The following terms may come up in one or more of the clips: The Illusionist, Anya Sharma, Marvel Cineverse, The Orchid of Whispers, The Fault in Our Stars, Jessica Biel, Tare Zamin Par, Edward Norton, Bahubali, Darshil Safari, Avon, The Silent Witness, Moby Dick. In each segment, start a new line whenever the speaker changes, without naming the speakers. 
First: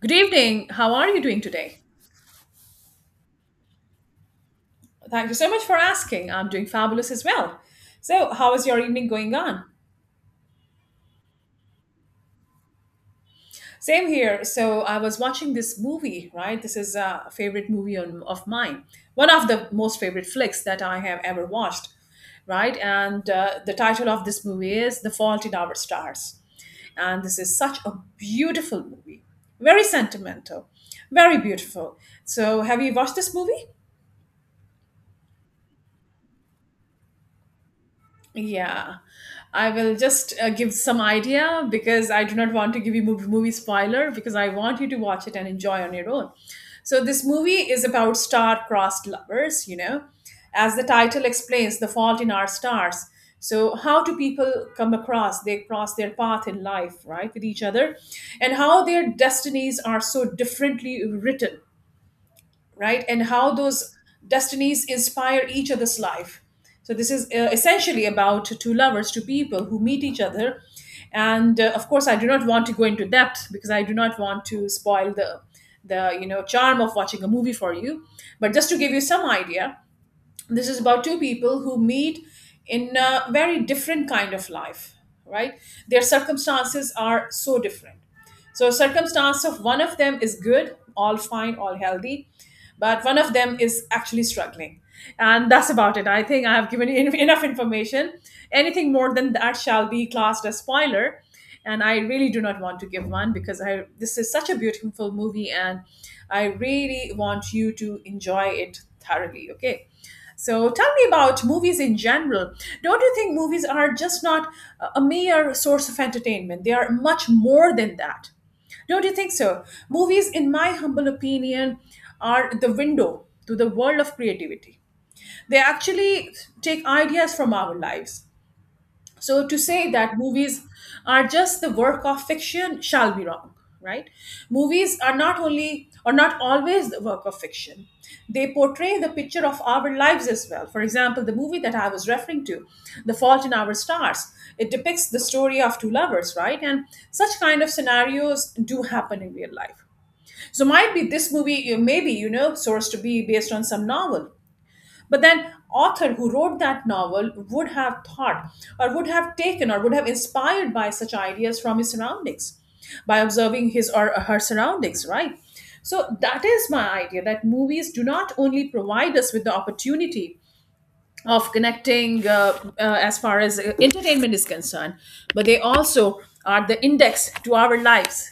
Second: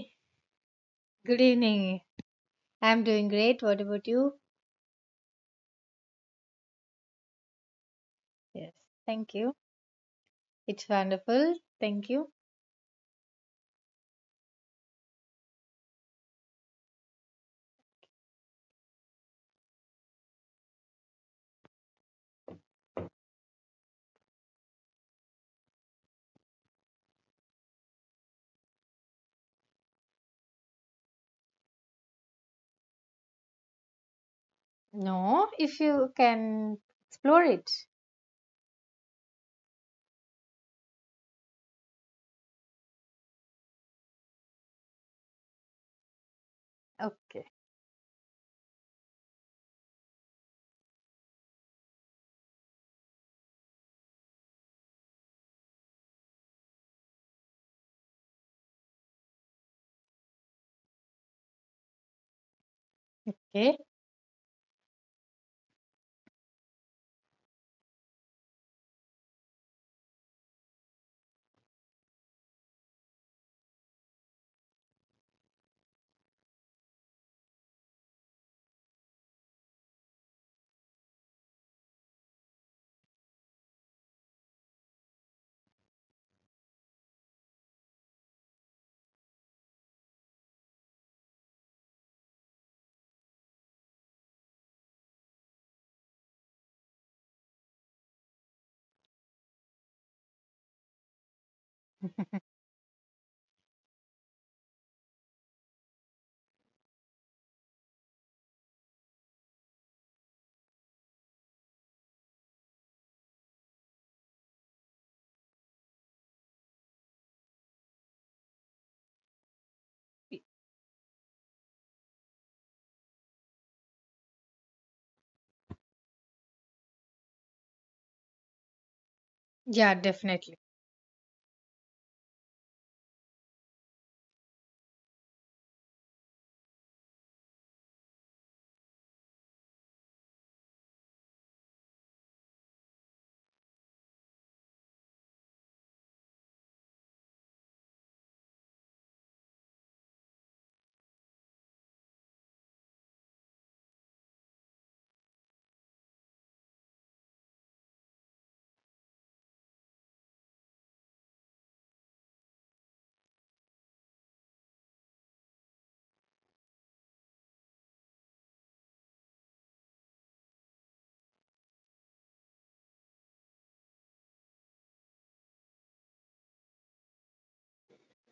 Good evening. How are you doing
good
today?
evening. I'm doing great. What about you?
Thank you so much for asking. I'm doing fabulous as well. So, how is
Yes,
your evening going
thank you.
on?
It's wonderful. Thank you.
Same here. So, I was watching this movie, right? This is a favorite movie on, of mine, one of the most favorite flicks that I have ever watched, right? And The title of this movie is The Fault in Our Stars. And this is such a beautiful movie, very sentimental, very beautiful. So, have you watched this movie?
No, if you can explore it.
Yeah, I will just give some idea because I do not want to give you movie spoiler because I want you to watch it and enjoy on your own. So this
Okay.
movie is about star-crossed lovers, you know, as the title explains, the fault in our stars. So how do people come across? They cross their path in life, right, with each other, and how their destinies are so differently written, right? And how
Okay.
those destinies inspire each other's life. So this is essentially about two lovers, two people who meet each other. And Of course, I do not want to go into depth because I do not want to spoil the charm of watching a movie for you. But just to give you some idea, this is about two people who meet in a very different kind of life, right? Their circumstances are so different. So circumstance of one of them is good, all fine, all healthy, but one of them is actually struggling, and that's about it. I think I have given you enough information. Anything more than that shall be classed as spoiler, and I really do not want to give one because I, this is such a beautiful movie, and I really want you to enjoy it thoroughly. Okay, so tell me about movies in general. Don't you think movies are just not a mere source of entertainment? They are much more than that. Don't you think so? Movies, in my humble opinion, are the window to the world of creativity. They actually take ideas from our lives. So to say
Yeah,
that
definitely.
movies are just the work of fiction shall be wrong, right? Movies are not only or not always the work of fiction. They portray the picture of our lives as well. For example, the movie that I was referring to, The Fault in Our Stars, it depicts the story of two lovers, right? And such kind of scenarios do happen in real life. So might be this movie, maybe, you know, source to be based on some novel, but then author who wrote that novel would have thought or would have taken or would have inspired by such ideas from his surroundings, by observing his or her surroundings, right? So that is my idea, that movies do not only provide us with the opportunity of connecting as far as entertainment is concerned, but they also are the index to our lives,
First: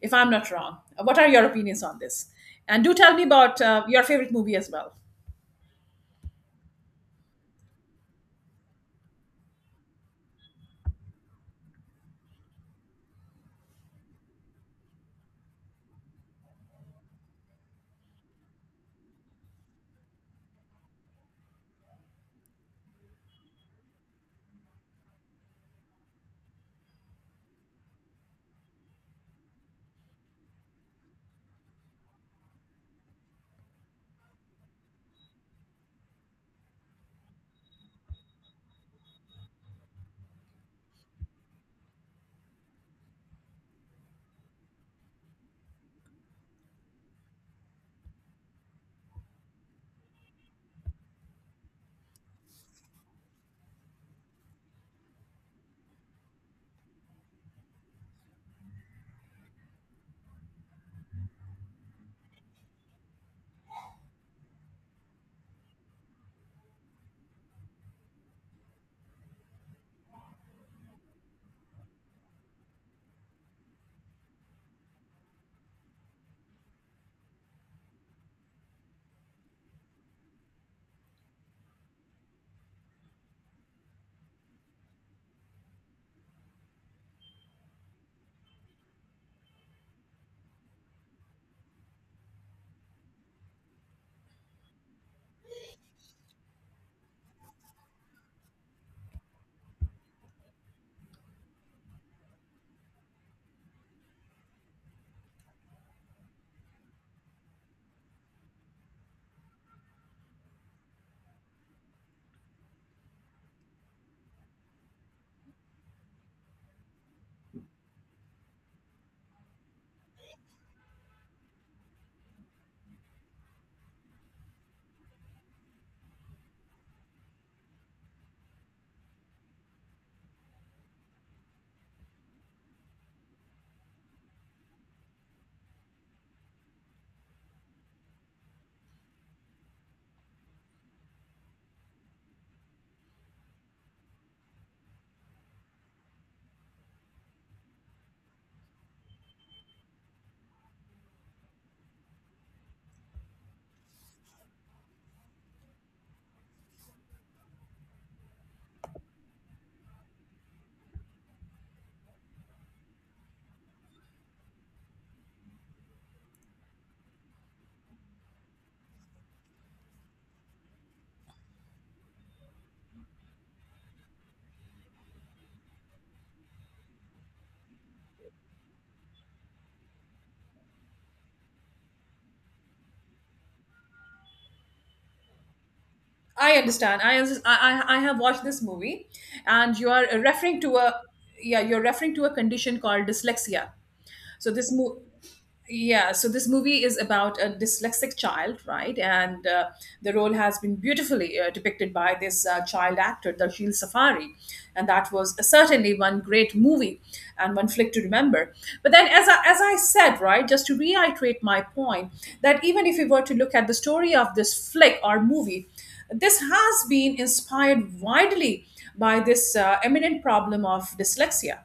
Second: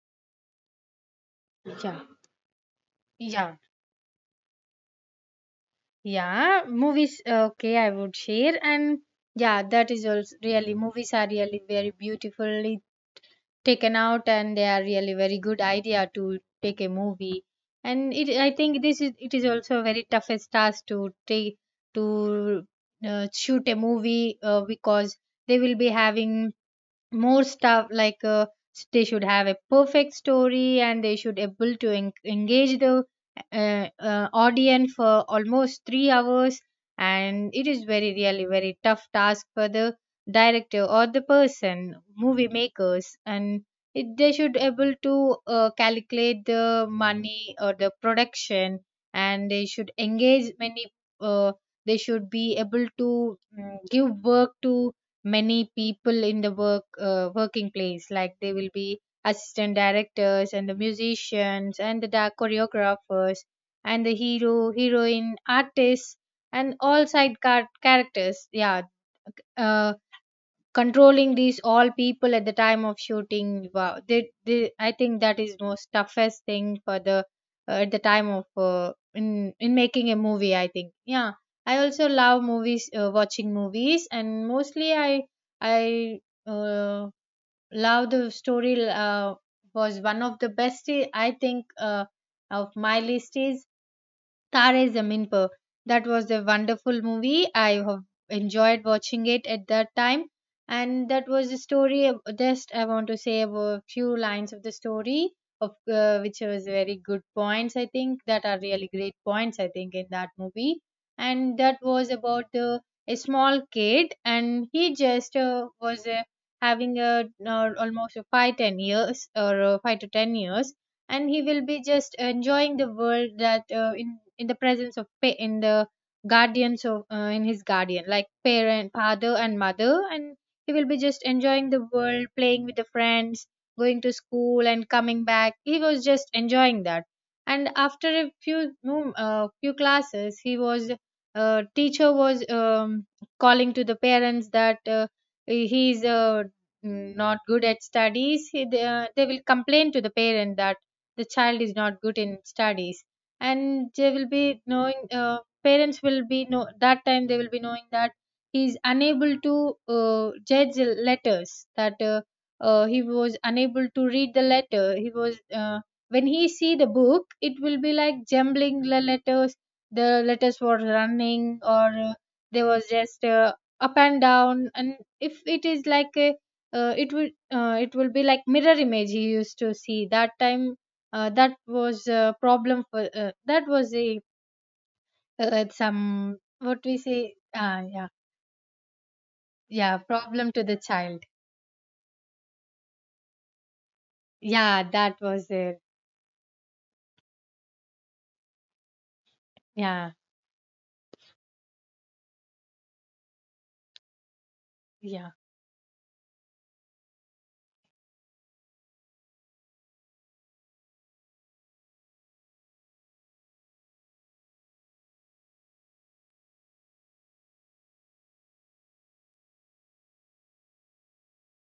if I'm not wrong. What are your opinions on
Yeah.
this? And do tell me
Yeah.
about your favorite movie as well.
Yeah. Movies, okay, I would share. And yeah, that is also really, movies are really very beautiful, taken out, and they are really very good idea to take a movie. And it I think this is it is also a very toughest task to take, to shoot a movie, because they will be having more stuff like, they should have a perfect story, and they should able to engage the audience for almost 3 hours. And it is very really very tough task for the director or the person movie makers. And it, they should able to calculate the money or the production, and they should engage many, uh, they should be able to give work to many people in the work, working place, like they will be assistant directors and the musicians and the choreographers and the hero heroine artists and all side characters, yeah. uh, Controlling these all people at the time of shooting, wow, I think that is most toughest thing for the, at the time of, in making a movie, I think. Yeah, I also love movies, watching movies. And mostly I uh, love the story, was one of the best, I think. Of my list is Tare Zamin Par. That was a wonderful movie. I have enjoyed watching it at that time. And that was the story. Just I want to say a few lines of the story, of which was very good points. I think that are really great points. I think in that movie, and that was about the a small kid, and he just was having a almost a 5 10 years or 5 to 10 years. And he will be just enjoying the world that in the presence of in the guardians of in his guardian like parent, father, and mother. And he will be just enjoying the world, playing with the friends, going to school, and coming back. He was just enjoying that. And after a few few classes, he was teacher was calling to the parents that he is not good at studies. They will complain to the parent that the child is not good in studies. And they will be knowing, parents will be know that time, they will be knowing that he is unable to judge the letters, that he was unable to read the letter. He was when he see the book, it will be like jumbling the letters. The letters were running, or there was just up and down. And if it is like a uh, it will it will be like mirror image he used to see that time. That was a problem for that was a some
I
what we
understand. I,
say
unders- I
yeah.
have watched this movie, and you
Yeah,
are
problem
referring
to
to
the
a,
child.
yeah, you're referring to a condition called dyslexia. So this
Yeah,
mo-
that was it.
yeah, so this movie is about a dyslexic child, right? and
Yeah,
The role has been beautifully depicted by this child actor Darshil Safari, and that
yeah,
was certainly one great movie and one flick to remember. But then as I said, right, just to reiterate my point, that even if we were to look at the story of this flick or movie, this has been inspired widely by this eminent problem of dyslexia,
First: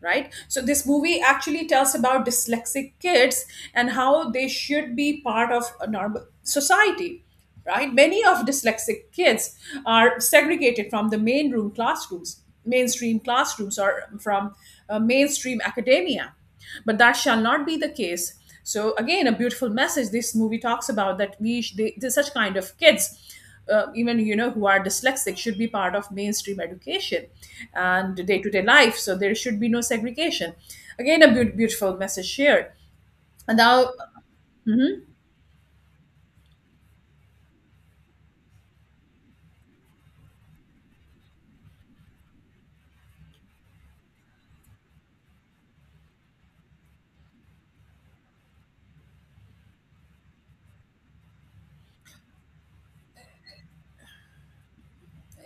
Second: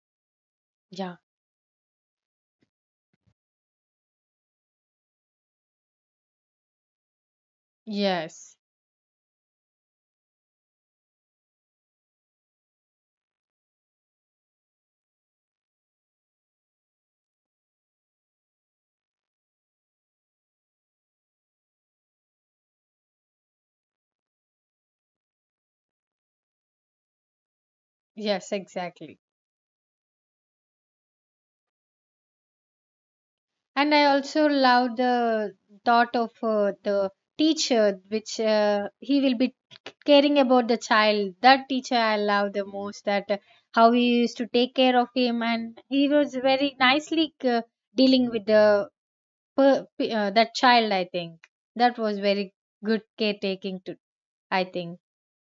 right? So this
yeah.
movie actually tells about dyslexic kids and how they should be part of a normal society, right? Many of
Yes,
dyslexic kids are segregated from the mainstream classrooms or from mainstream academia, but that shall not be the case. So again, a beautiful message this movie talks about, that we sh- they- such kind of kids, even, you know, who are dyslexic should be part of mainstream education and day to
yes,
day life. So
exactly.
there should be no segregation. Again, a beautiful message shared. And now,
And I also love the thought of the teacher, which he will be caring about the child. That teacher I love the most. That how he used to take care of him, and he was very nicely dealing with the per, that child, I think. That was very good caretaking to, I think.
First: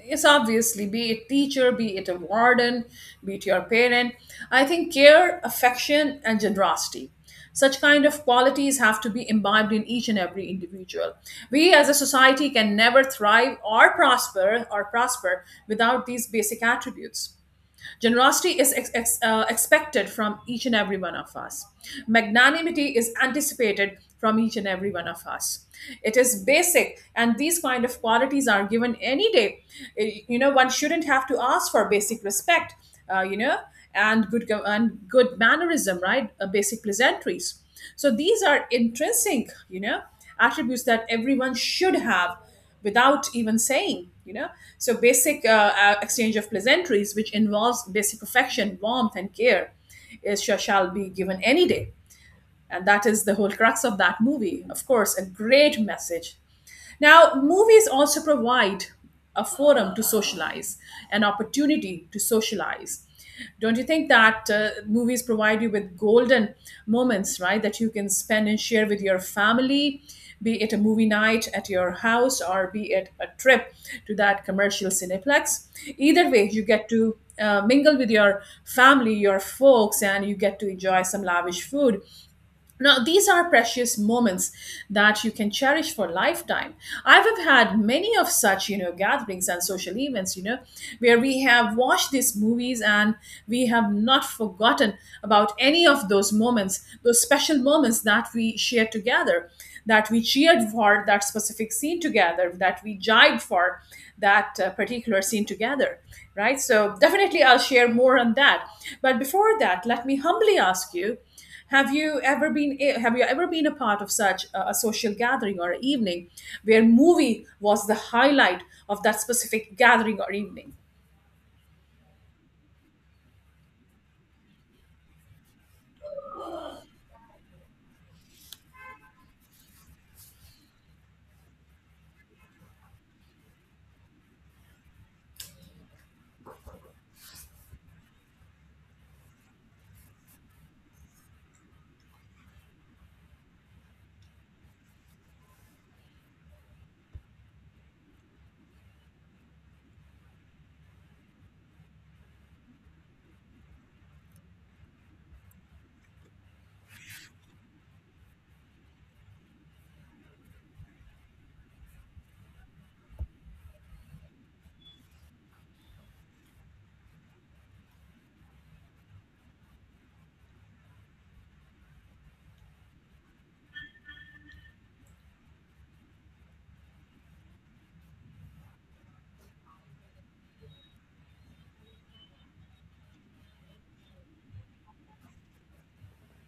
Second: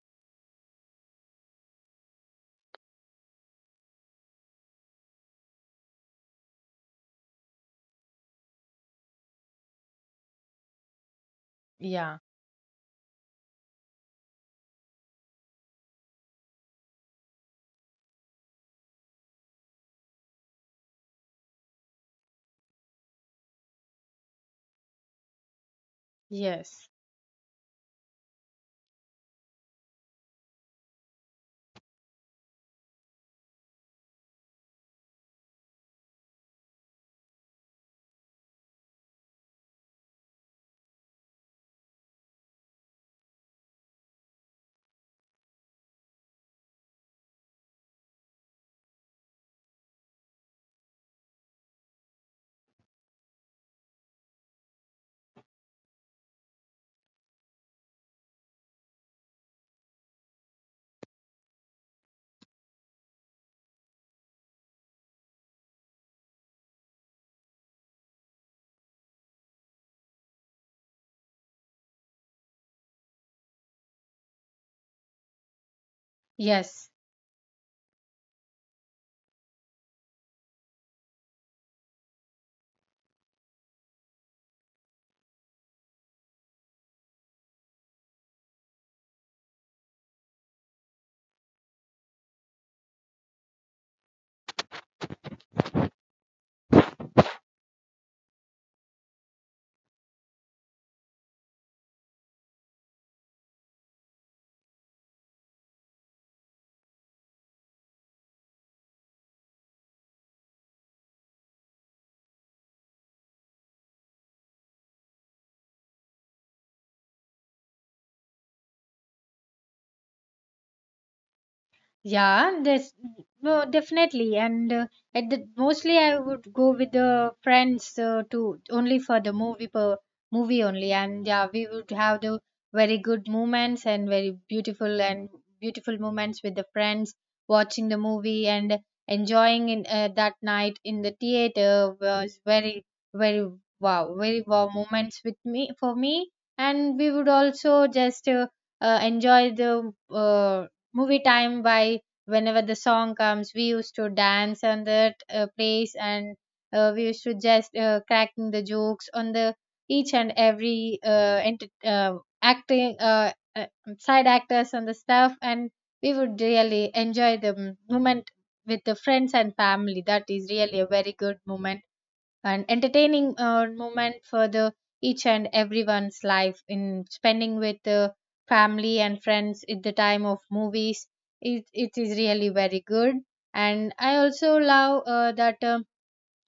it's obviously be it teacher, be it a warden, be it your parent, I think care, affection and generosity, such kind of qualities have to be imbibed in each and every individual. We as a
Yeah.
society can never thrive or prosper without these basic attributes. Generosity is expected from each and every one of us. Magnanimity is anticipated from each and every one of us. It is
Yes,
basic, and these kind of qualities are given any day. Eh, you know, one shouldn't have to ask for basic respect. You know, and good mannerism, right? Basic pleasantries. So these are intrinsic, you know, attributes that everyone should have without even saying, you know. So basic exchange of pleasantries, which involves basic affection, warmth and care, shall be given any day. And that is the whole crux of that movie, of course, a great message. Now, movies also provide a forum to socialize, an opportunity to socialize. Don't you think that movies provide you with golden moments, right, that you can spend and share with your family, be it a movie night at your house or be it a trip to that commercial cineplex? Either way, you get
yes.
to mingle with your family, your folks, and you get to enjoy some lavish food. Now, these are precious moments that you can cherish for lifetime. I have had many of such, you know, gatherings and social events, you know, where we have watched these movies and we have not forgotten about any of those moments, those special moments that we shared together, that we cheered for that specific scene together, that we jived for that particular scene together, right? So, definitely I'll share more on that. But before that, let me humbly ask you, have you ever been a part of such a social gathering or evening where movie was the highlight of that specific gathering or evening?
Yeah, there's no, definitely. And at the mostly I would go with the friends to only for the movie only. And yeah, we would have the very good moments and very beautiful and beautiful moments with the friends, watching the movie and enjoying in that night in the theater was very, very wow, very wow moments with me, for me. And we would also just enjoy the movie time by whenever the song comes, we used to dance on that place. And we used to just cracking the jokes on the each and every acting side actors on the stuff. And we would really enjoy the moment with the friends and family. That is really a very good moment, an entertaining moment for the each and everyone's life in spending with the family and friends at the time of movies. It is really very good. And I also love that um,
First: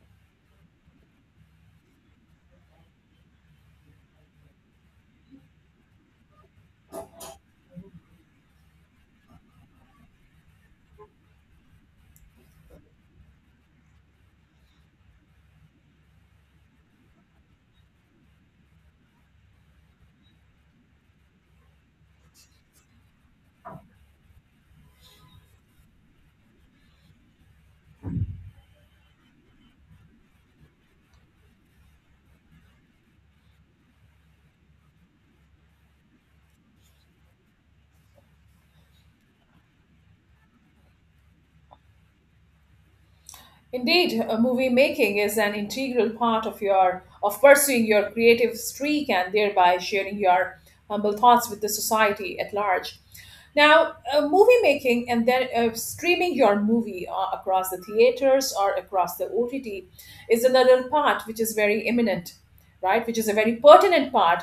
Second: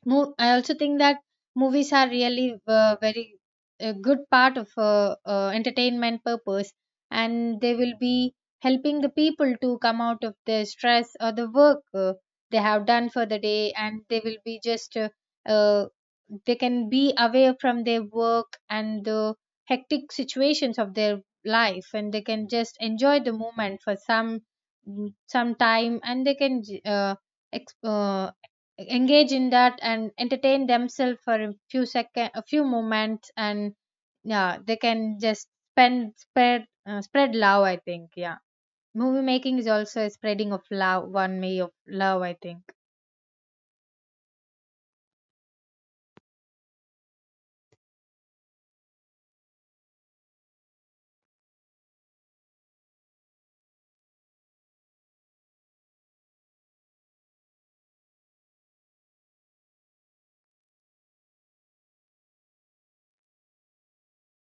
Mo- I also think that movies are really very a good part of entertainment purpose. And they will be helping the people to come out of the stress or the work they have done for the day. And they will be just uh, they can be away from their work and the hectic situations of their life. And they can just enjoy the moment for some some time. And they can exp- uh, engage in that and entertain themselves for a few second a few moments. And yeah, they can just spend spread spread love, I think. Yeah, movie making is also a spreading of love, one way of love, I think.
Indeed, movie making is an integral part of your, of pursuing your creative streak and thereby sharing your humble thoughts with the society at large. Now, movie making and then streaming your movie across the theaters or across the OTT is another part which is very imminent, right? Which is a very pertinent part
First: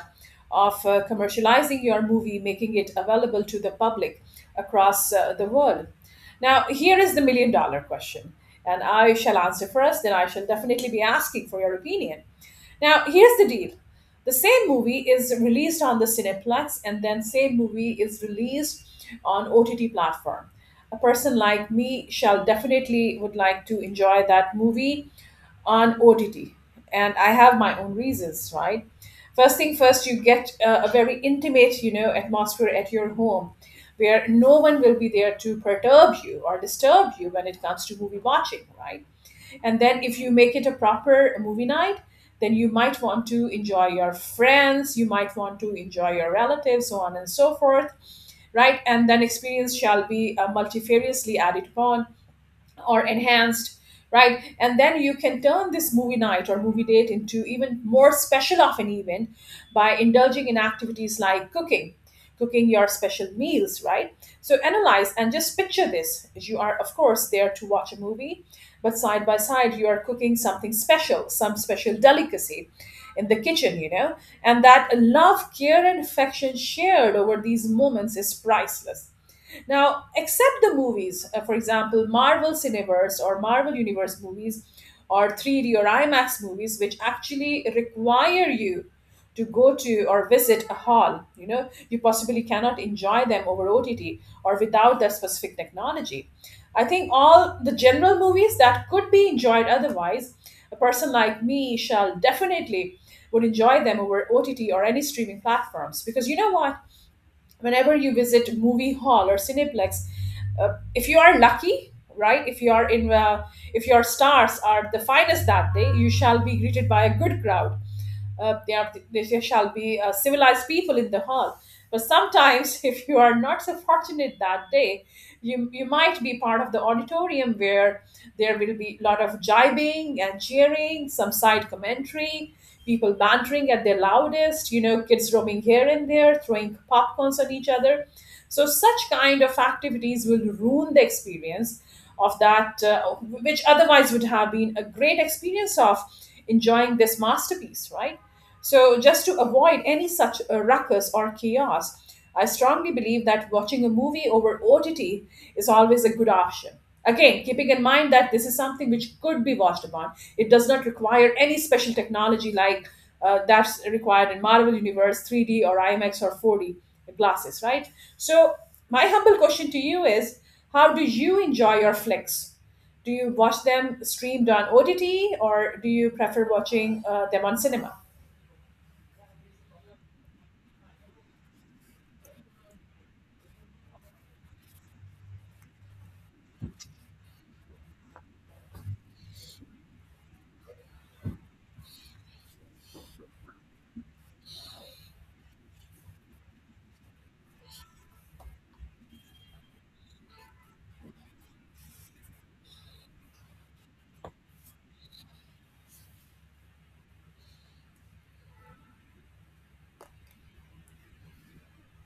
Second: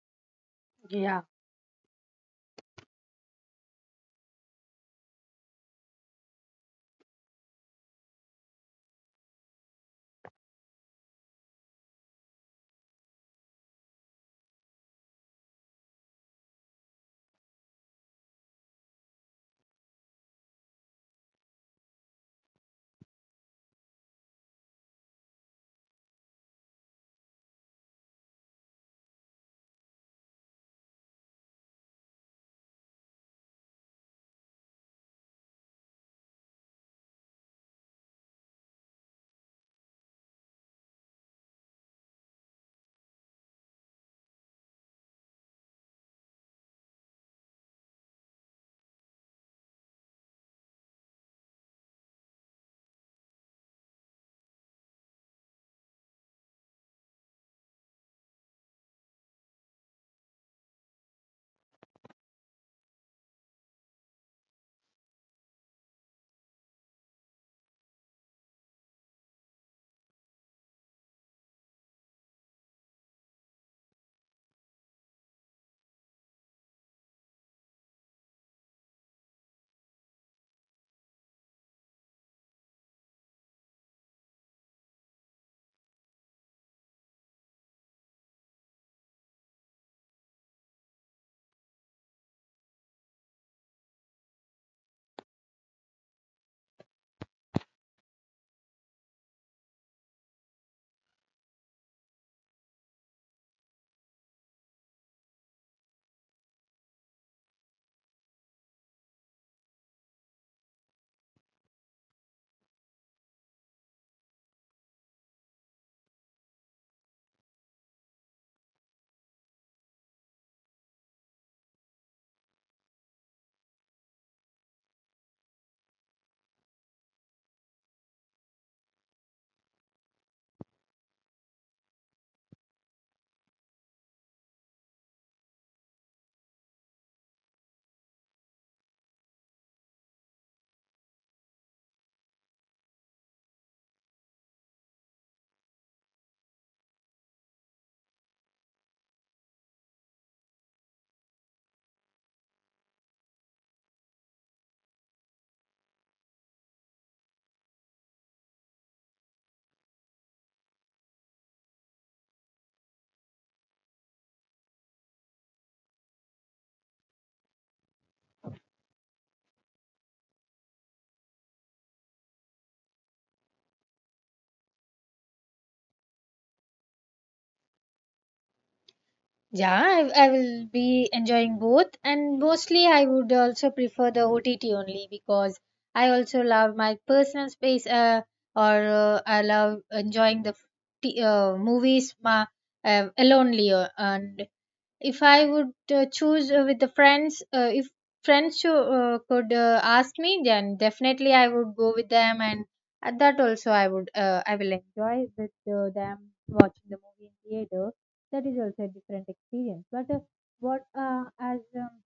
of commercializing your movie, making it available to the public across the world. Now, here is the million dollar question, and I shall answer first, then I shall definitely be asking for your opinion. Now, here's the deal. The same movie is released on the Cineplex and then same movie is released on OTT platform. A person like me shall definitely would like to enjoy that movie on OTT. And I have my own reasons, right? First thing first, you get a very intimate, you know, atmosphere at your home where no one will be there to perturb you or disturb you when it comes to movie watching, right? And then if you make it a proper movie night, then you might want to enjoy your friends, you might want to enjoy your relatives, so on and so forth, right? And then experience shall be multifariously added upon or enhanced, right? And then you can turn this movie night or movie date into even more special of an event by indulging in activities like cooking your special meals, right? So analyze and just picture this, you are of course there to watch a movie, but side by side you are cooking something special, some special delicacy in the kitchen, you know. And that love, care and affection shared over these moments is priceless. Now, except the movies, for example, Marvel Cineverse or Marvel Universe movies or 3D or IMAX movies, which actually require you to go to or visit a hall, you know, you possibly cannot enjoy them over OTT or without that specific technology. I think all the general movies that could be enjoyed otherwise, a person like me shall definitely would enjoy them over OTT or any streaming platforms because you know what, whenever you visit movie hall or cineplex, if you are lucky, right? If you are in if your stars are the finest that day, you shall be greeted by a good crowd. Uh, there shall be civilized people in the hall. But sometimes if you are not so fortunate that day, you might be part of the auditorium where there will be a lot of jibing and cheering, some side commentary, people bantering at their loudest, kids roaming here and there, throwing popcorns at each other. So such kind of activities will ruin the experience of which otherwise would have been a great experience of enjoying this masterpiece, right? So, just to avoid any such ruckus or chaos, I strongly believe that watching a movie over OTT is always a good option. Again, keeping in mind that this is something which could be watched upon, it does not require any special technology like that's required in Marvel Universe 3D or IMAX or 4D glasses, right? So my humble question to you is, how do you enjoy your flicks? Do you watch them streamed on OTT, or do you prefer watching them on cinema?
Yeah, I will be enjoying both. And mostly I would also prefer the OTT only, because I also love my personal space. Or I love enjoying the movies alone. And if I would choose with the friends, if friends who could ask me, then definitely I would go with them. And at that also I would I will enjoy with them watching the movie in theater. That is also a different experience. But what as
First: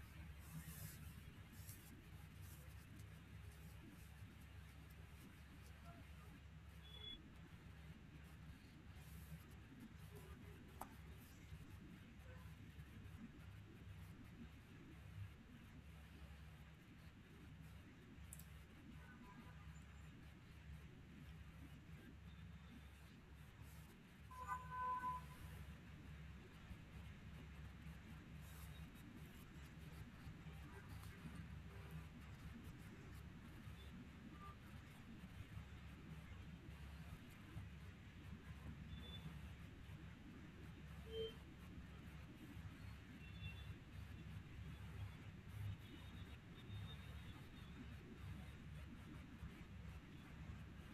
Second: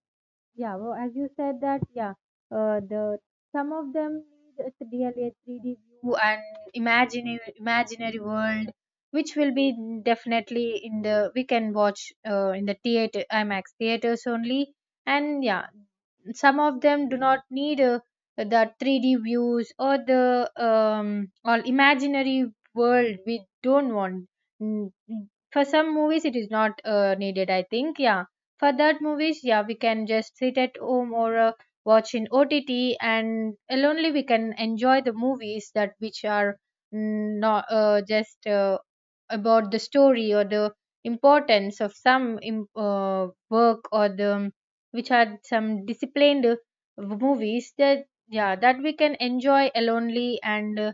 yeah, well, as you said that, yeah, the some of them need a really a 3D view and imaginary world, which will be definitely in the we can watch in the theater IMAX theaters only. And yeah, some of them do not need the 3D views or the or imaginary world, we don't want. Mm. For some movies, it is not needed, I think. Yeah, for that movies, yeah, we can just sit at home or watch in OTT. And only we can enjoy the movies that which are not just about the story or the importance of some work or the which are some disciplined movies, that yeah, that we can enjoy alonely. And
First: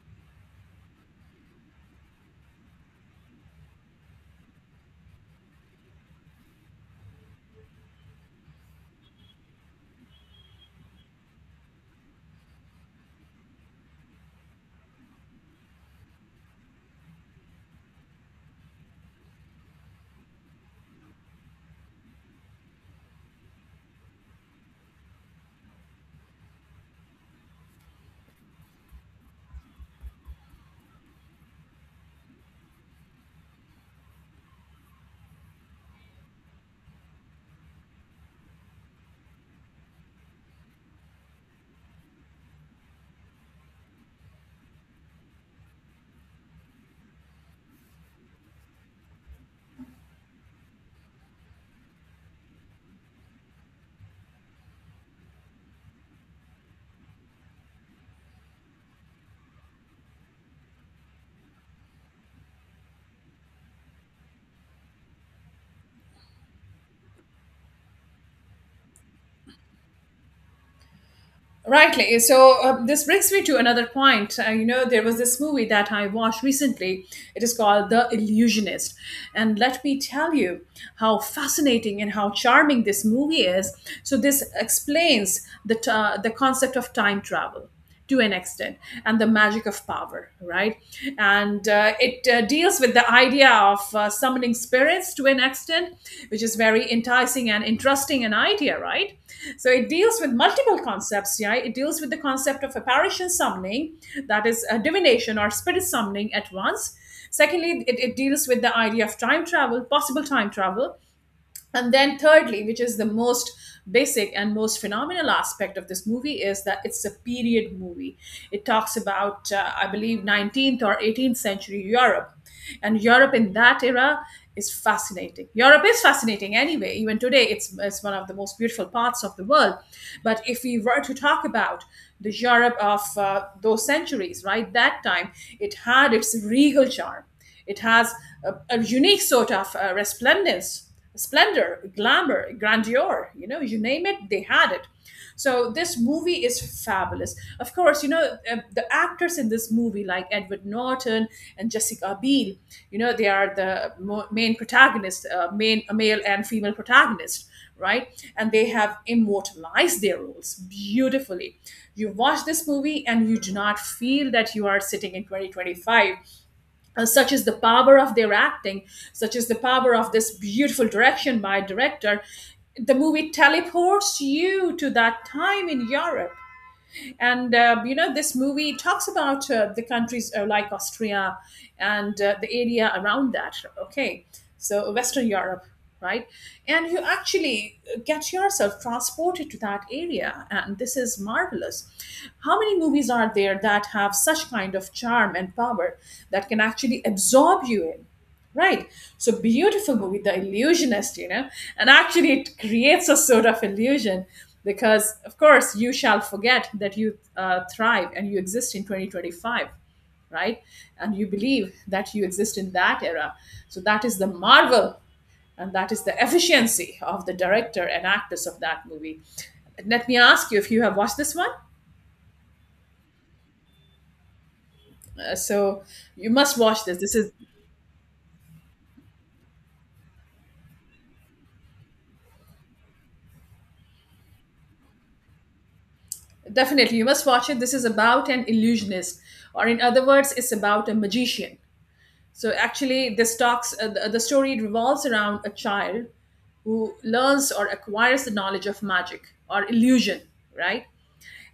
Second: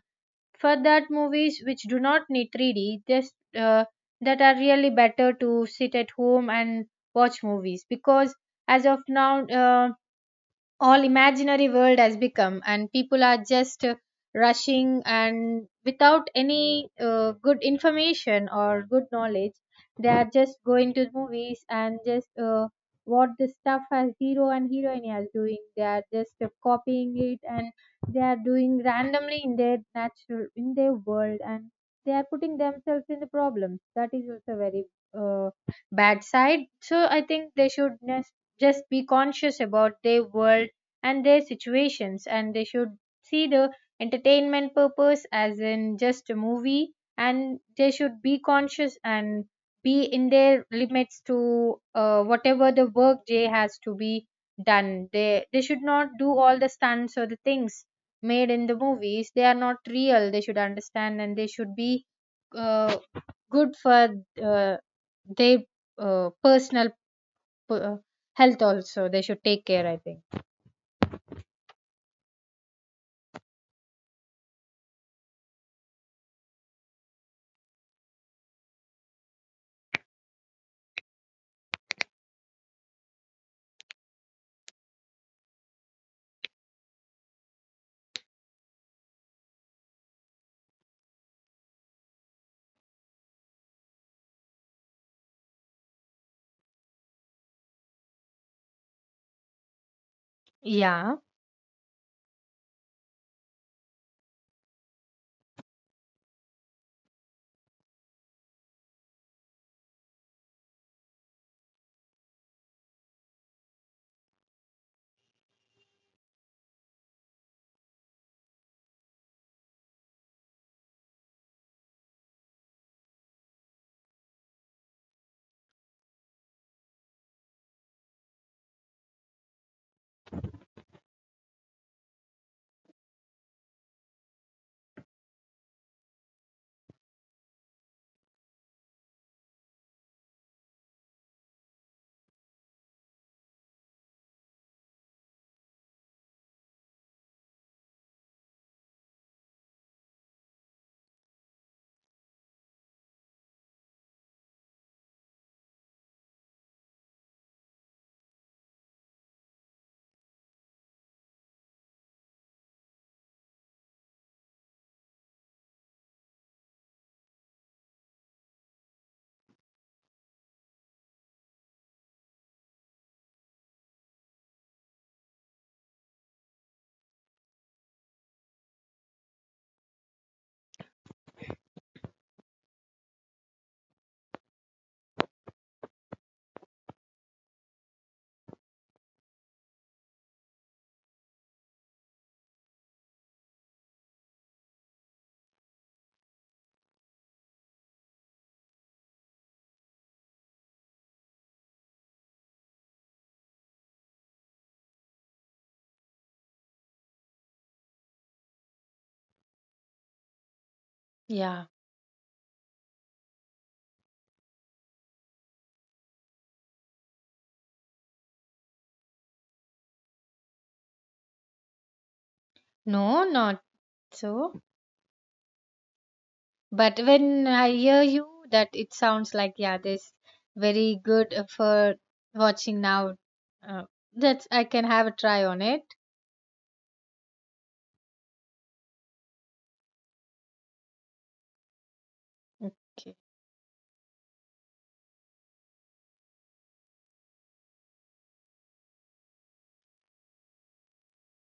for that movies which do not need 3D, just that are really better to sit at home and watch movies. Because as of now all imaginary world has become, and people are just rushing and without any good information or good knowledge, they are just going to movies and just what the stuff as hero and heroine are doing, they are just copying it. And they are doing randomly in their natural, in their world, and they are putting themselves in the problems. That is also very uh, bad side. So I think they should just be conscious about their world and their situations, and they should see the entertainment purpose as in just a movie. And they should be conscious and be in their limits to whatever the work they has to be done, they should not do all the stunts or the things made in the movies. They are not real, they should understand. And they should be uh, good for uh, their personal p- uh, health also, they should take care, I think.
Rightly. So this brings me to another point. You know, there was this movie that I watched recently. It is called The Illusionist. And let me tell you how fascinating and how charming this movie is. So this explains the concept of time travel to an extent, and the magic of power, right? And it deals with the idea of summoning spirits to an extent, which is very enticing and interesting an idea, right? So it deals with multiple
Yeah,
concepts. Yeah, it deals with the concept of apparition summoning, that is divination or spirit summoning at once. Secondly, it deals with the idea of time travel, possible time travel. And then thirdly, which is the most basic and most phenomenal aspect of this movie, is that it's a period movie. It talks about, I believe, 19th or 18th century Europe. And Europe in that era is fascinating. Europe is fascinating anyway. Even today, it's one of the most beautiful parts of the world. But if we were to talk about the Europe of those centuries, right, that time, it had its regal charm. It has a unique sort of resplendence, splendor, glamour, grandeur, you know, you name it, they had it. So this movie is fabulous. Of course, you know, the actors in this movie, like Edward Norton and Jessica Biel, you know, they are the main protagonists, main a male and female protagonist, right? And they have immortalized their roles beautifully. You watch this movie and you do not feel that you are sitting in 2025. Uh, such is the power of their acting, such is the power of this beautiful direction by a director. The movie teleports you to that time in Europe. And you know, this movie talks about the countries like Austria and the area around that. Okay, so Western Europe, right? And you actually get yourself transported to that area, and this is marvelous. How many movies are there that have such kind of charm and power that can actually absorb you in? Right. So beautiful movie, The Illusionist, you know. And actually, it creates a sort of illusion because, of course, you shall forget that you thrive and you exist in 2025, right? And you
yeah.
believe that you exist in that era. So that is the marvel, and that is the efficiency of the director and actors of that movie. Let me ask you if you have watched this one.
No, not so.
So you must watch this.
But
This is
when I hear you, that it sounds like yeah, this very good for watching now. Uh, that's I can have a try on it.
definitely, you must watch it. This is about an illusionist, or in other words, it's about a magician. So actually,
Okay.
this talks. The story revolves around a child who learns or acquires the knowledge of magic or illusion, right?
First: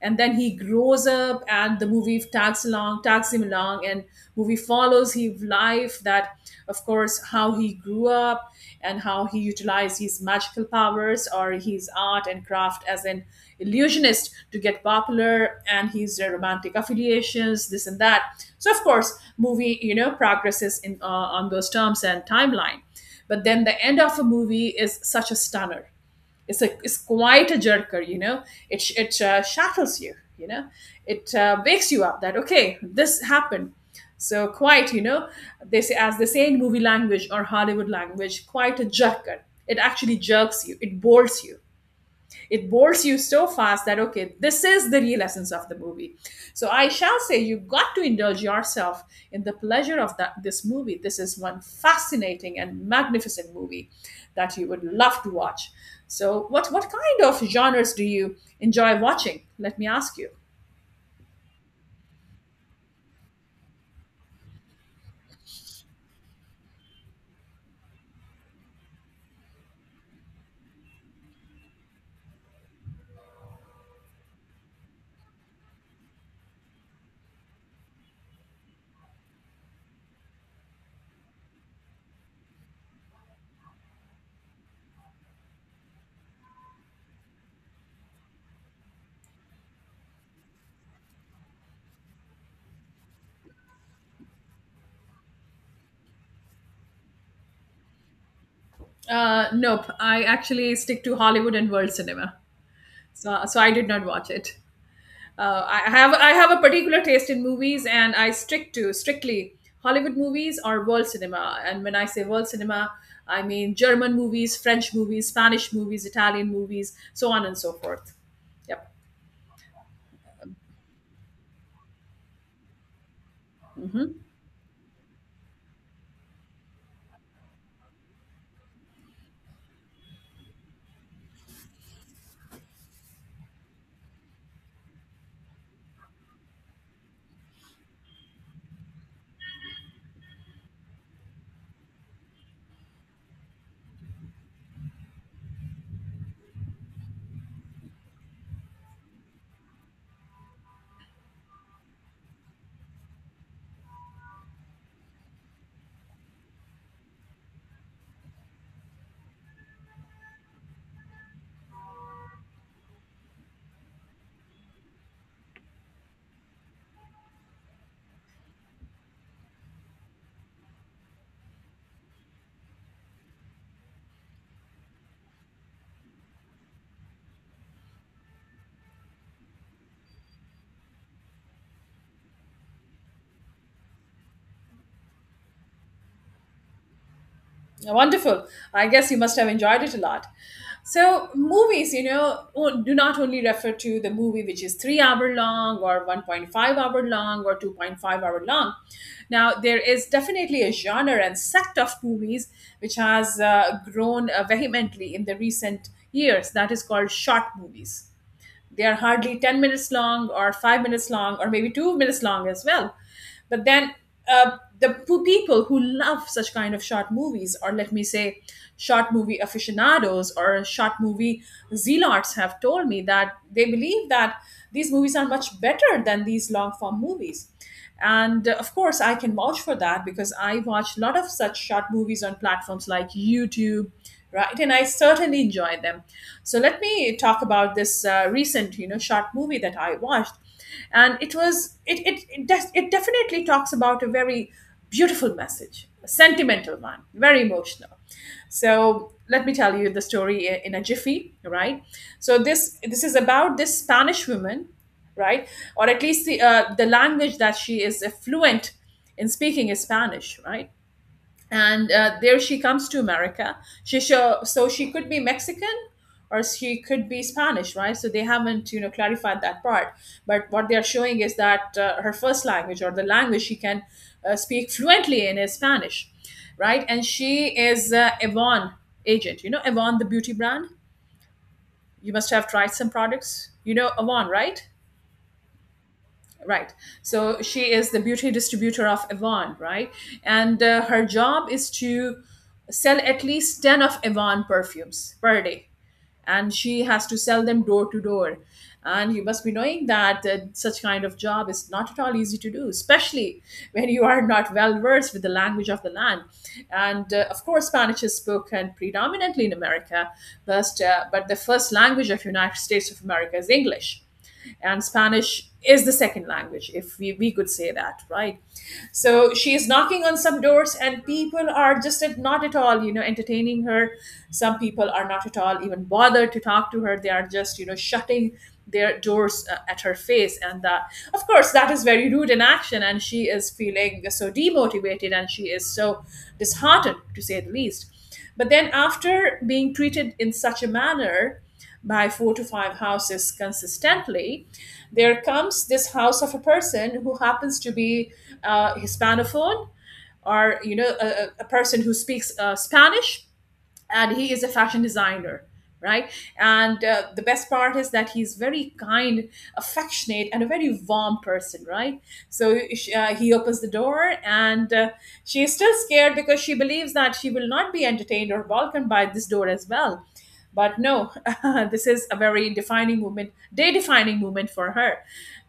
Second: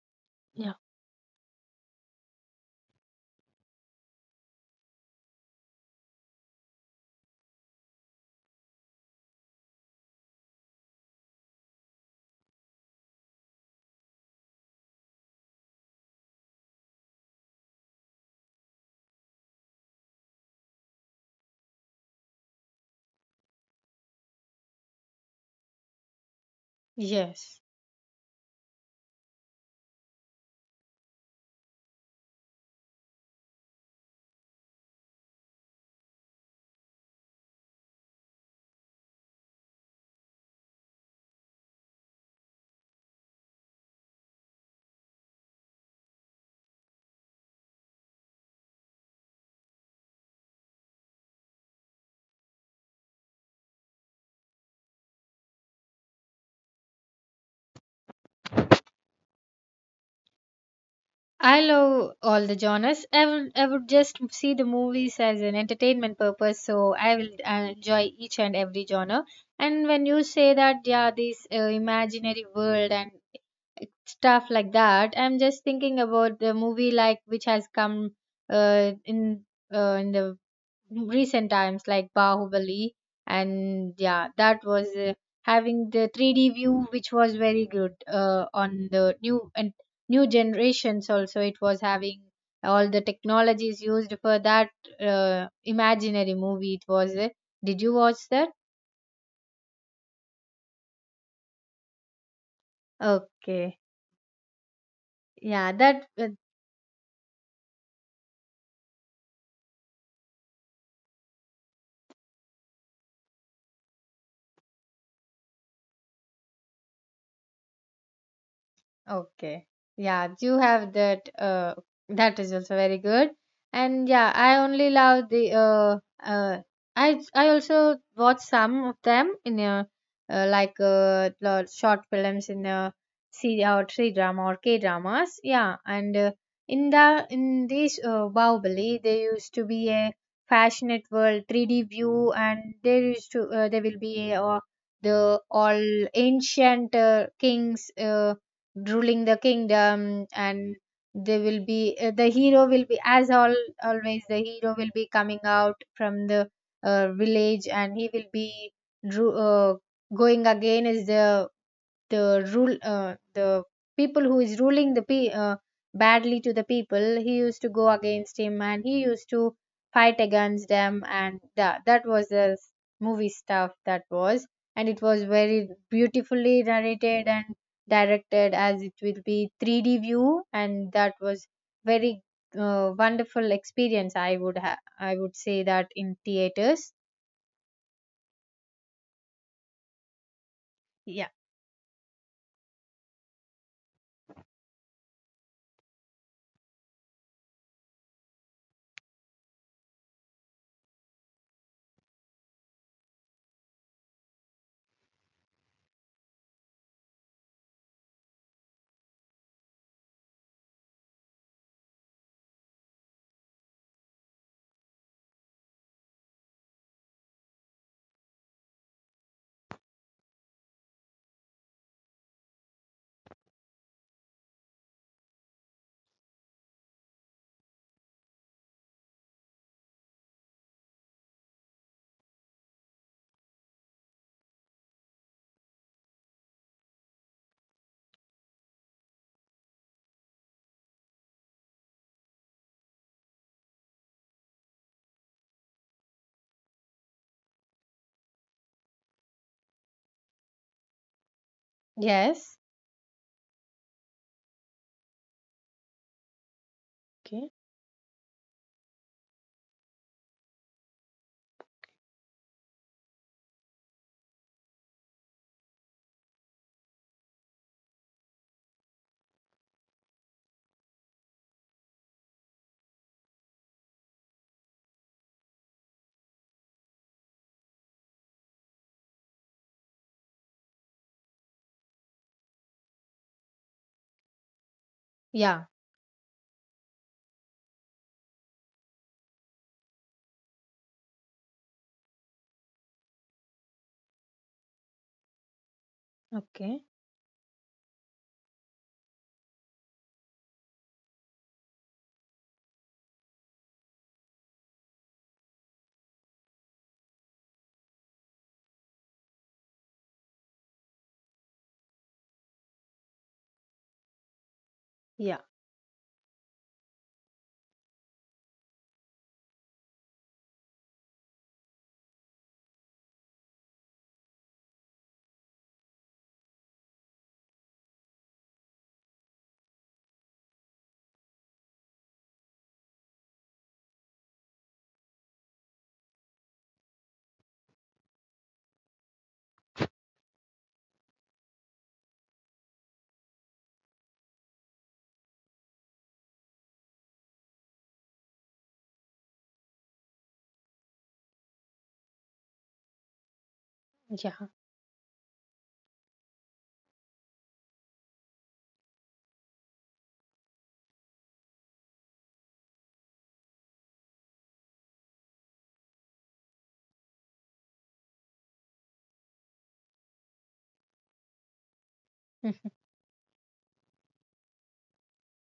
And then he
Yeah.
grows up and the movie tags along, tags him along, and movie follows his life, that of course how he grew up and how he utilized his magical powers or his art and craft as an illusionist to get popular, and his romantic affiliations, this and that. So of course movie, you know, progresses in on those terms and timeline. But then the end of a movie is such a stunner. It's quite a
Yes.
jerker, you know. It shackles you, you know. It wakes you up that okay, this happened. So quite, you know, they say, as they say in movie language or Hollywood language, quite a jerker. It actually jerks you. It bolts you, it bores you so fast that okay, this is the real essence of the movie. So I shall say you got to indulge yourself in the pleasure of that. This movie, this is one fascinating and magnificent movie that you would love to watch. So what kind of genres do you enjoy watching? Let me ask you.
I love all the genres. I would just see the movies as an entertainment purpose, so I will enjoy each and every genre. And when you say that, yeah, this imaginary world and stuff like that, I'm just thinking about the movie like which has come uh, in in the recent times, like Bahubali. And yeah, that was having the 3D view, which was very good on the new generations also. It was having all the technologies used for that imaginary movie. It was did you watch that?
Uh, nope, I actually stick to Hollywood and world cinema. So I
Okay,
did not watch it.
yeah,
I
that.
have, I have a particular taste in movies, and I stick to strictly Hollywood movies or world cinema. And when I say world cinema, I mean German movies, French movies, Spanish movies, Italian movies, so on and so forth. Yep.
Okay. Yeah, you have that that is also very good. And
Mhm.
yeah, I only love the I also watch some of them in a short films in a C or three drama or K dramas. Yeah. And in the in these Bahubali, there used to be a passionate world 3D view. And there used to there will be a, the all ancient kings ruling the kingdom. And they will be the hero will be as all always the hero will be coming out from the village. And he will be dru- uh, going against the rule, the people who is ruling the badly to the people, he used to go against him. And he used to fight against them. And that was the movie stuff, that was. And it was very beautifully narrated and directed, as it will be 3D view. And that was very wonderful experience, I would I would say, that in theaters.
Yeah, wonderful. I guess you must have enjoyed it a lot.
Yeah.
So movies, you know, do not only refer to the movie which is 3 hour long or 1.5-hour long or 2.5-hour long. Now, there is definitely a genre and sect of movies which has grown vehemently in the recent years. That is called short movies. They are hardly 10 minutes long or 5 minutes long or maybe 2 minutes long as well. But then people who love such kind of short movies, or let me say, short movie aficionados or short movie zealots, have told me that they believe that these movies are much better than these long form movies. And of course I can vouch for that because I watch a lot of such short movies on platforms like YouTube, right? And I certainly enjoy them. So let me talk about this recent, you know, short movie that I watched. And it was it it it, def- it definitely talks about a very beautiful message, a sentimental one, very emotional. So let me tell you the story in a jiffy, right? So
Yes.
this is about this Spanish woman, right? Or at least the language
Okay.
that she is fluent in speaking is Spanish, right? And there she comes to America. So she could be Mexican or she could be Spanish, right? So they haven't, you know, clarified that part. But what they are showing is that her first language, or the language she can speak fluently in, is Spanish, right? And she is Avon agent, you know, Avon, the beauty brand. You must have tried some products, you know, Avon, right?
Yeah.
Right. So she is the beauty distributor of Avon, right? And her job is to sell at least 10 of Avon perfumes per day. And she
Okay.
has to sell them door to door. And you must be knowing that such kind of job is not at all easy to do, especially when you are not well versed with the language of the land. And of course, Spanish is spoken predominantly in America, but the first language of United States of America is English, and
Yeah.
Spanish is the second language, if we could say that, right? So she is knocking on some doors, and people are just not at all, you know, entertaining her. Some people are not at all even bothered to talk to her. They are just, you know, shutting their doors at her face. And that, of course, that is very rude in action. And she is feeling so demotivated, and she is so disheartened, to say the least. But then, after being treated in such a manner by four to five houses consistently, there comes this house of a person who happens to be Hispanophone, or you know, a person who speaks Spanish, and he is a fashion designer. Right, and the best part is that he's very kind, affectionate, and a very warm person. Right, so he opens the door, and she is still scared because she believes that she will not be entertained or welcomed by this door as well. But no, this is a very
Yeah.
defining moment, day defining moment for her.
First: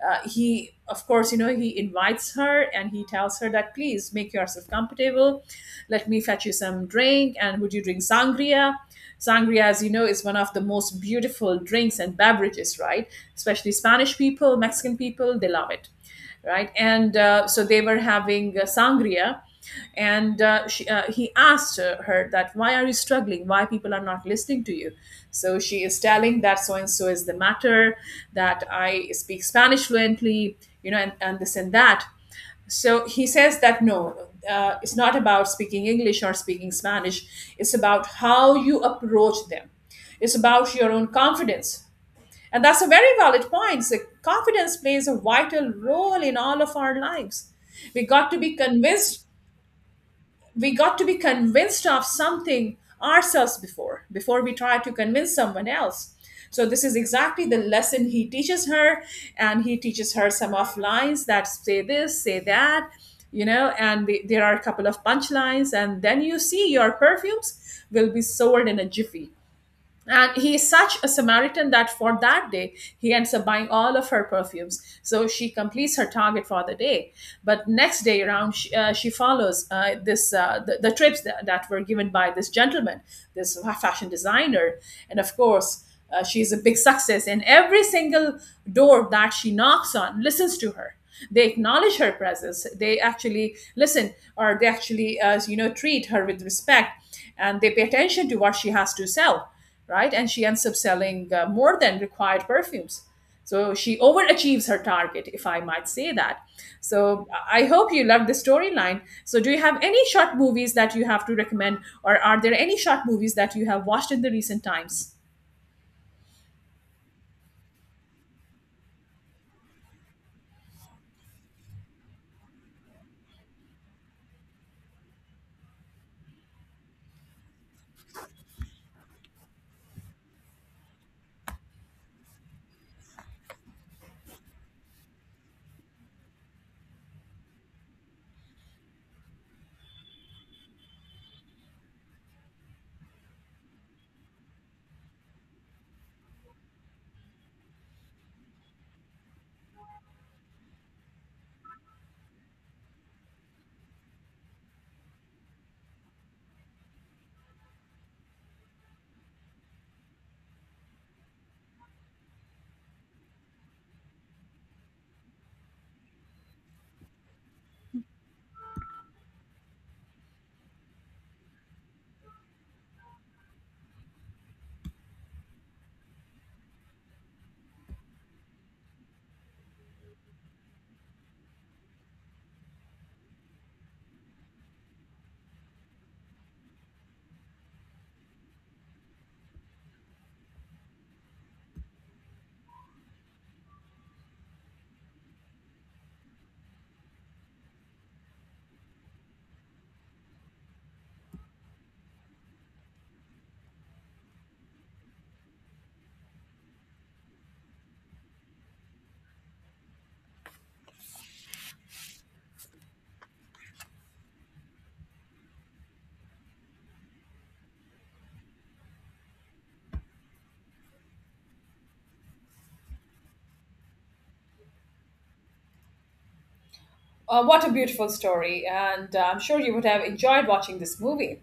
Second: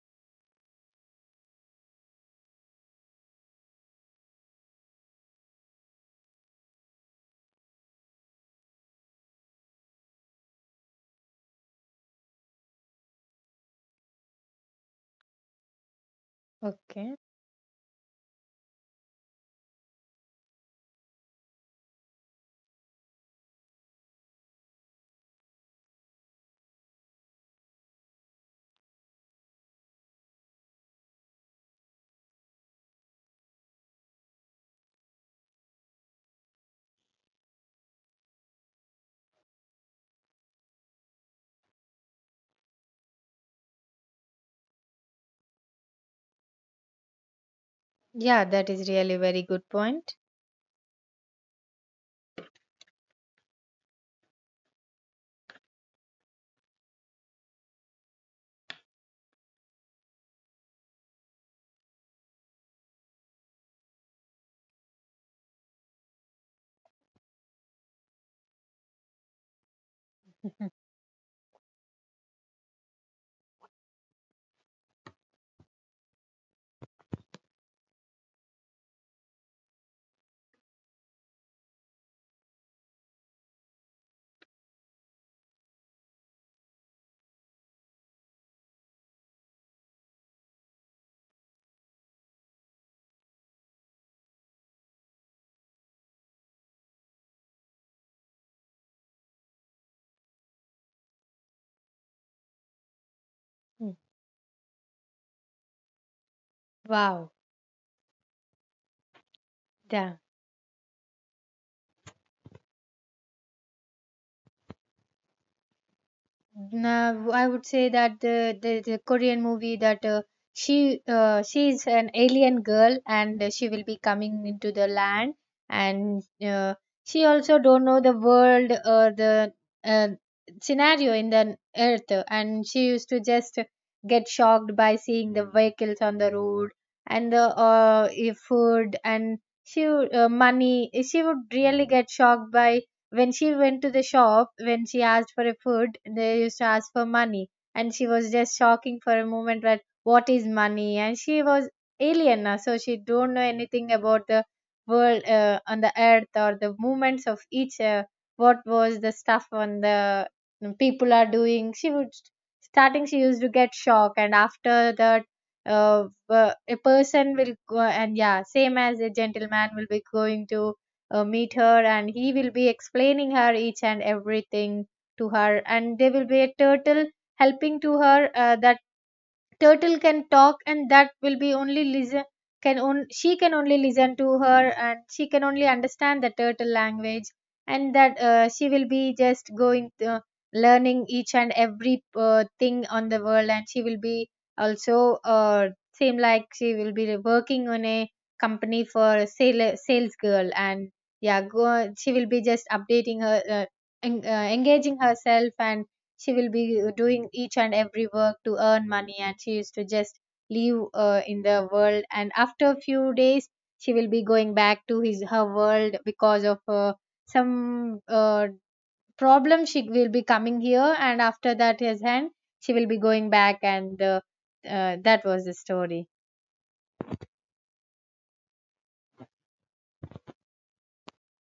He, of course, you know, he invites her and he tells her that please make yourself comfortable. Let me fetch you some drink. And would you drink sangria? Sangria, as you know, is one of the most beautiful drinks and beverages, right? Especially Spanish people, Mexican people, they love it, right? And
Okay.
so they were having sangria, and he asked her that why are you struggling? Why people are not listening to you? So she is telling that so and so is the matter, that I speak Spanish fluently, you know, and this and that. So he says that no, it's not about speaking English or speaking Spanish. It's about how you approach them. It's about your own confidence, and that's a very valid point. So confidence plays a vital role in all of our lives. We got to
Yeah,
be
that is really
convinced,
very good point.
we got to be convinced of something ourselves before we try to convince someone else. So this is exactly the lesson he teaches her, and he teaches her some of lines that say this, say that, you know, and there are a couple of punchlines, and then you see your perfumes will be sold in a jiffy. And he is
Mhm.
such a Samaritan that for that day, he ends up buying all of her perfumes. So she completes her target for the day. But next day around, she follows the trips that were given by this gentleman, this fashion designer. And of course, she's a big success. And every single door that she knocks on listens to her. They acknowledge her presence. They actually listen, or they actually, you know, treat her with respect, and they pay attention to what she has to sell, right? And she ends up selling more than required perfumes. So
Mm.
she overachieves her target, if I might say that. So
Wow.
I hope you loved the storyline. So, do you have any
Yeah.
short movies that you have to recommend, or are there any short movies that you have watched in the recent times?
Now, I would say that the Korean movie that she is an alien girl. And she will be coming into the land. And she also don't know the world or the uh, scenario in the earth. And she used to just get shocked by seeing the vehicles on the road and the food. And she money, she would really get shocked by when she went to the shop, when she asked for a food, they used to ask for money. And she was just shocking for a moment that what is money. And she was alien, so she don't know anything about the world on the earth, or the movements of each, what was the stuff on the people are doing, she would starting, she used to get shocked. And after that uh, a person will go, and yeah, same as a gentleman will be going to meet her. And he will be explaining her each and everything to her. And there will be a turtle helping to her, that turtle can talk. And that will be only listen, can on, she can only listen to her, and she can only understand the turtle language. And that she will be just going learning each and every thing on the world. And she will be also same like she will be working on a company for a sale, sales girl. And yeah, go, she will be just updating her engaging herself. And she will be doing each and every work to earn money. And she used to just live in the world. And after a few days, she will be going back to his her world because of some problem. She will be coming here, and after that, his hand she will be going back. And that was the story.
What a beautiful story, and I'm sure you would have enjoyed watching this movie.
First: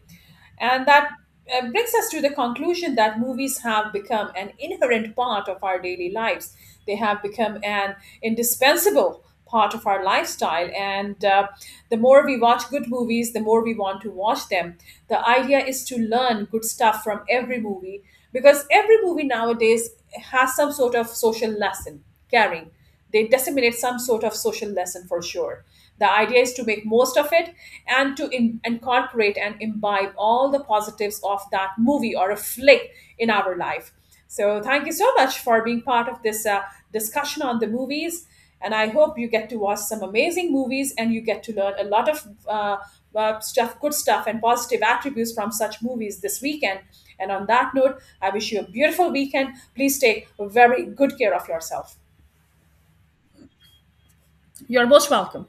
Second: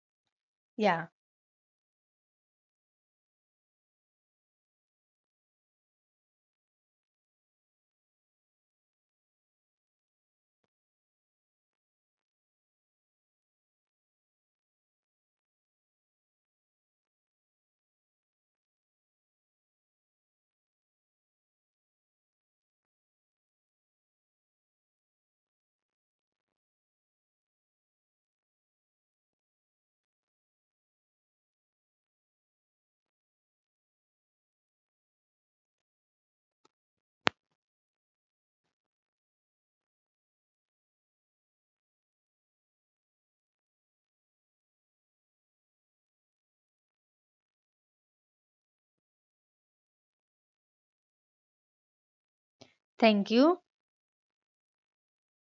And that
Yeah,
brings us to the conclusion that movies have become an inherent part of our daily lives. They have become an indispensable part of our lifestyle. And the more we watch good movies, the more we want to watch them. The idea is to learn good stuff from every movie, because every movie nowadays has some sort of social lesson carrying. They disseminate some sort of social lesson for sure. The idea is to make most of it, and to incorporate and imbibe all the positives of that movie or a flick in our life. So thank you so much for being part of this discussion on the movies. And I hope you get to watch some amazing movies, and you get to learn a lot of stuff, good stuff, and positive attributes from such movies this weekend. And on that note, I wish you a beautiful weekend. Please take very good care of yourself.
thank you.
You're most welcome.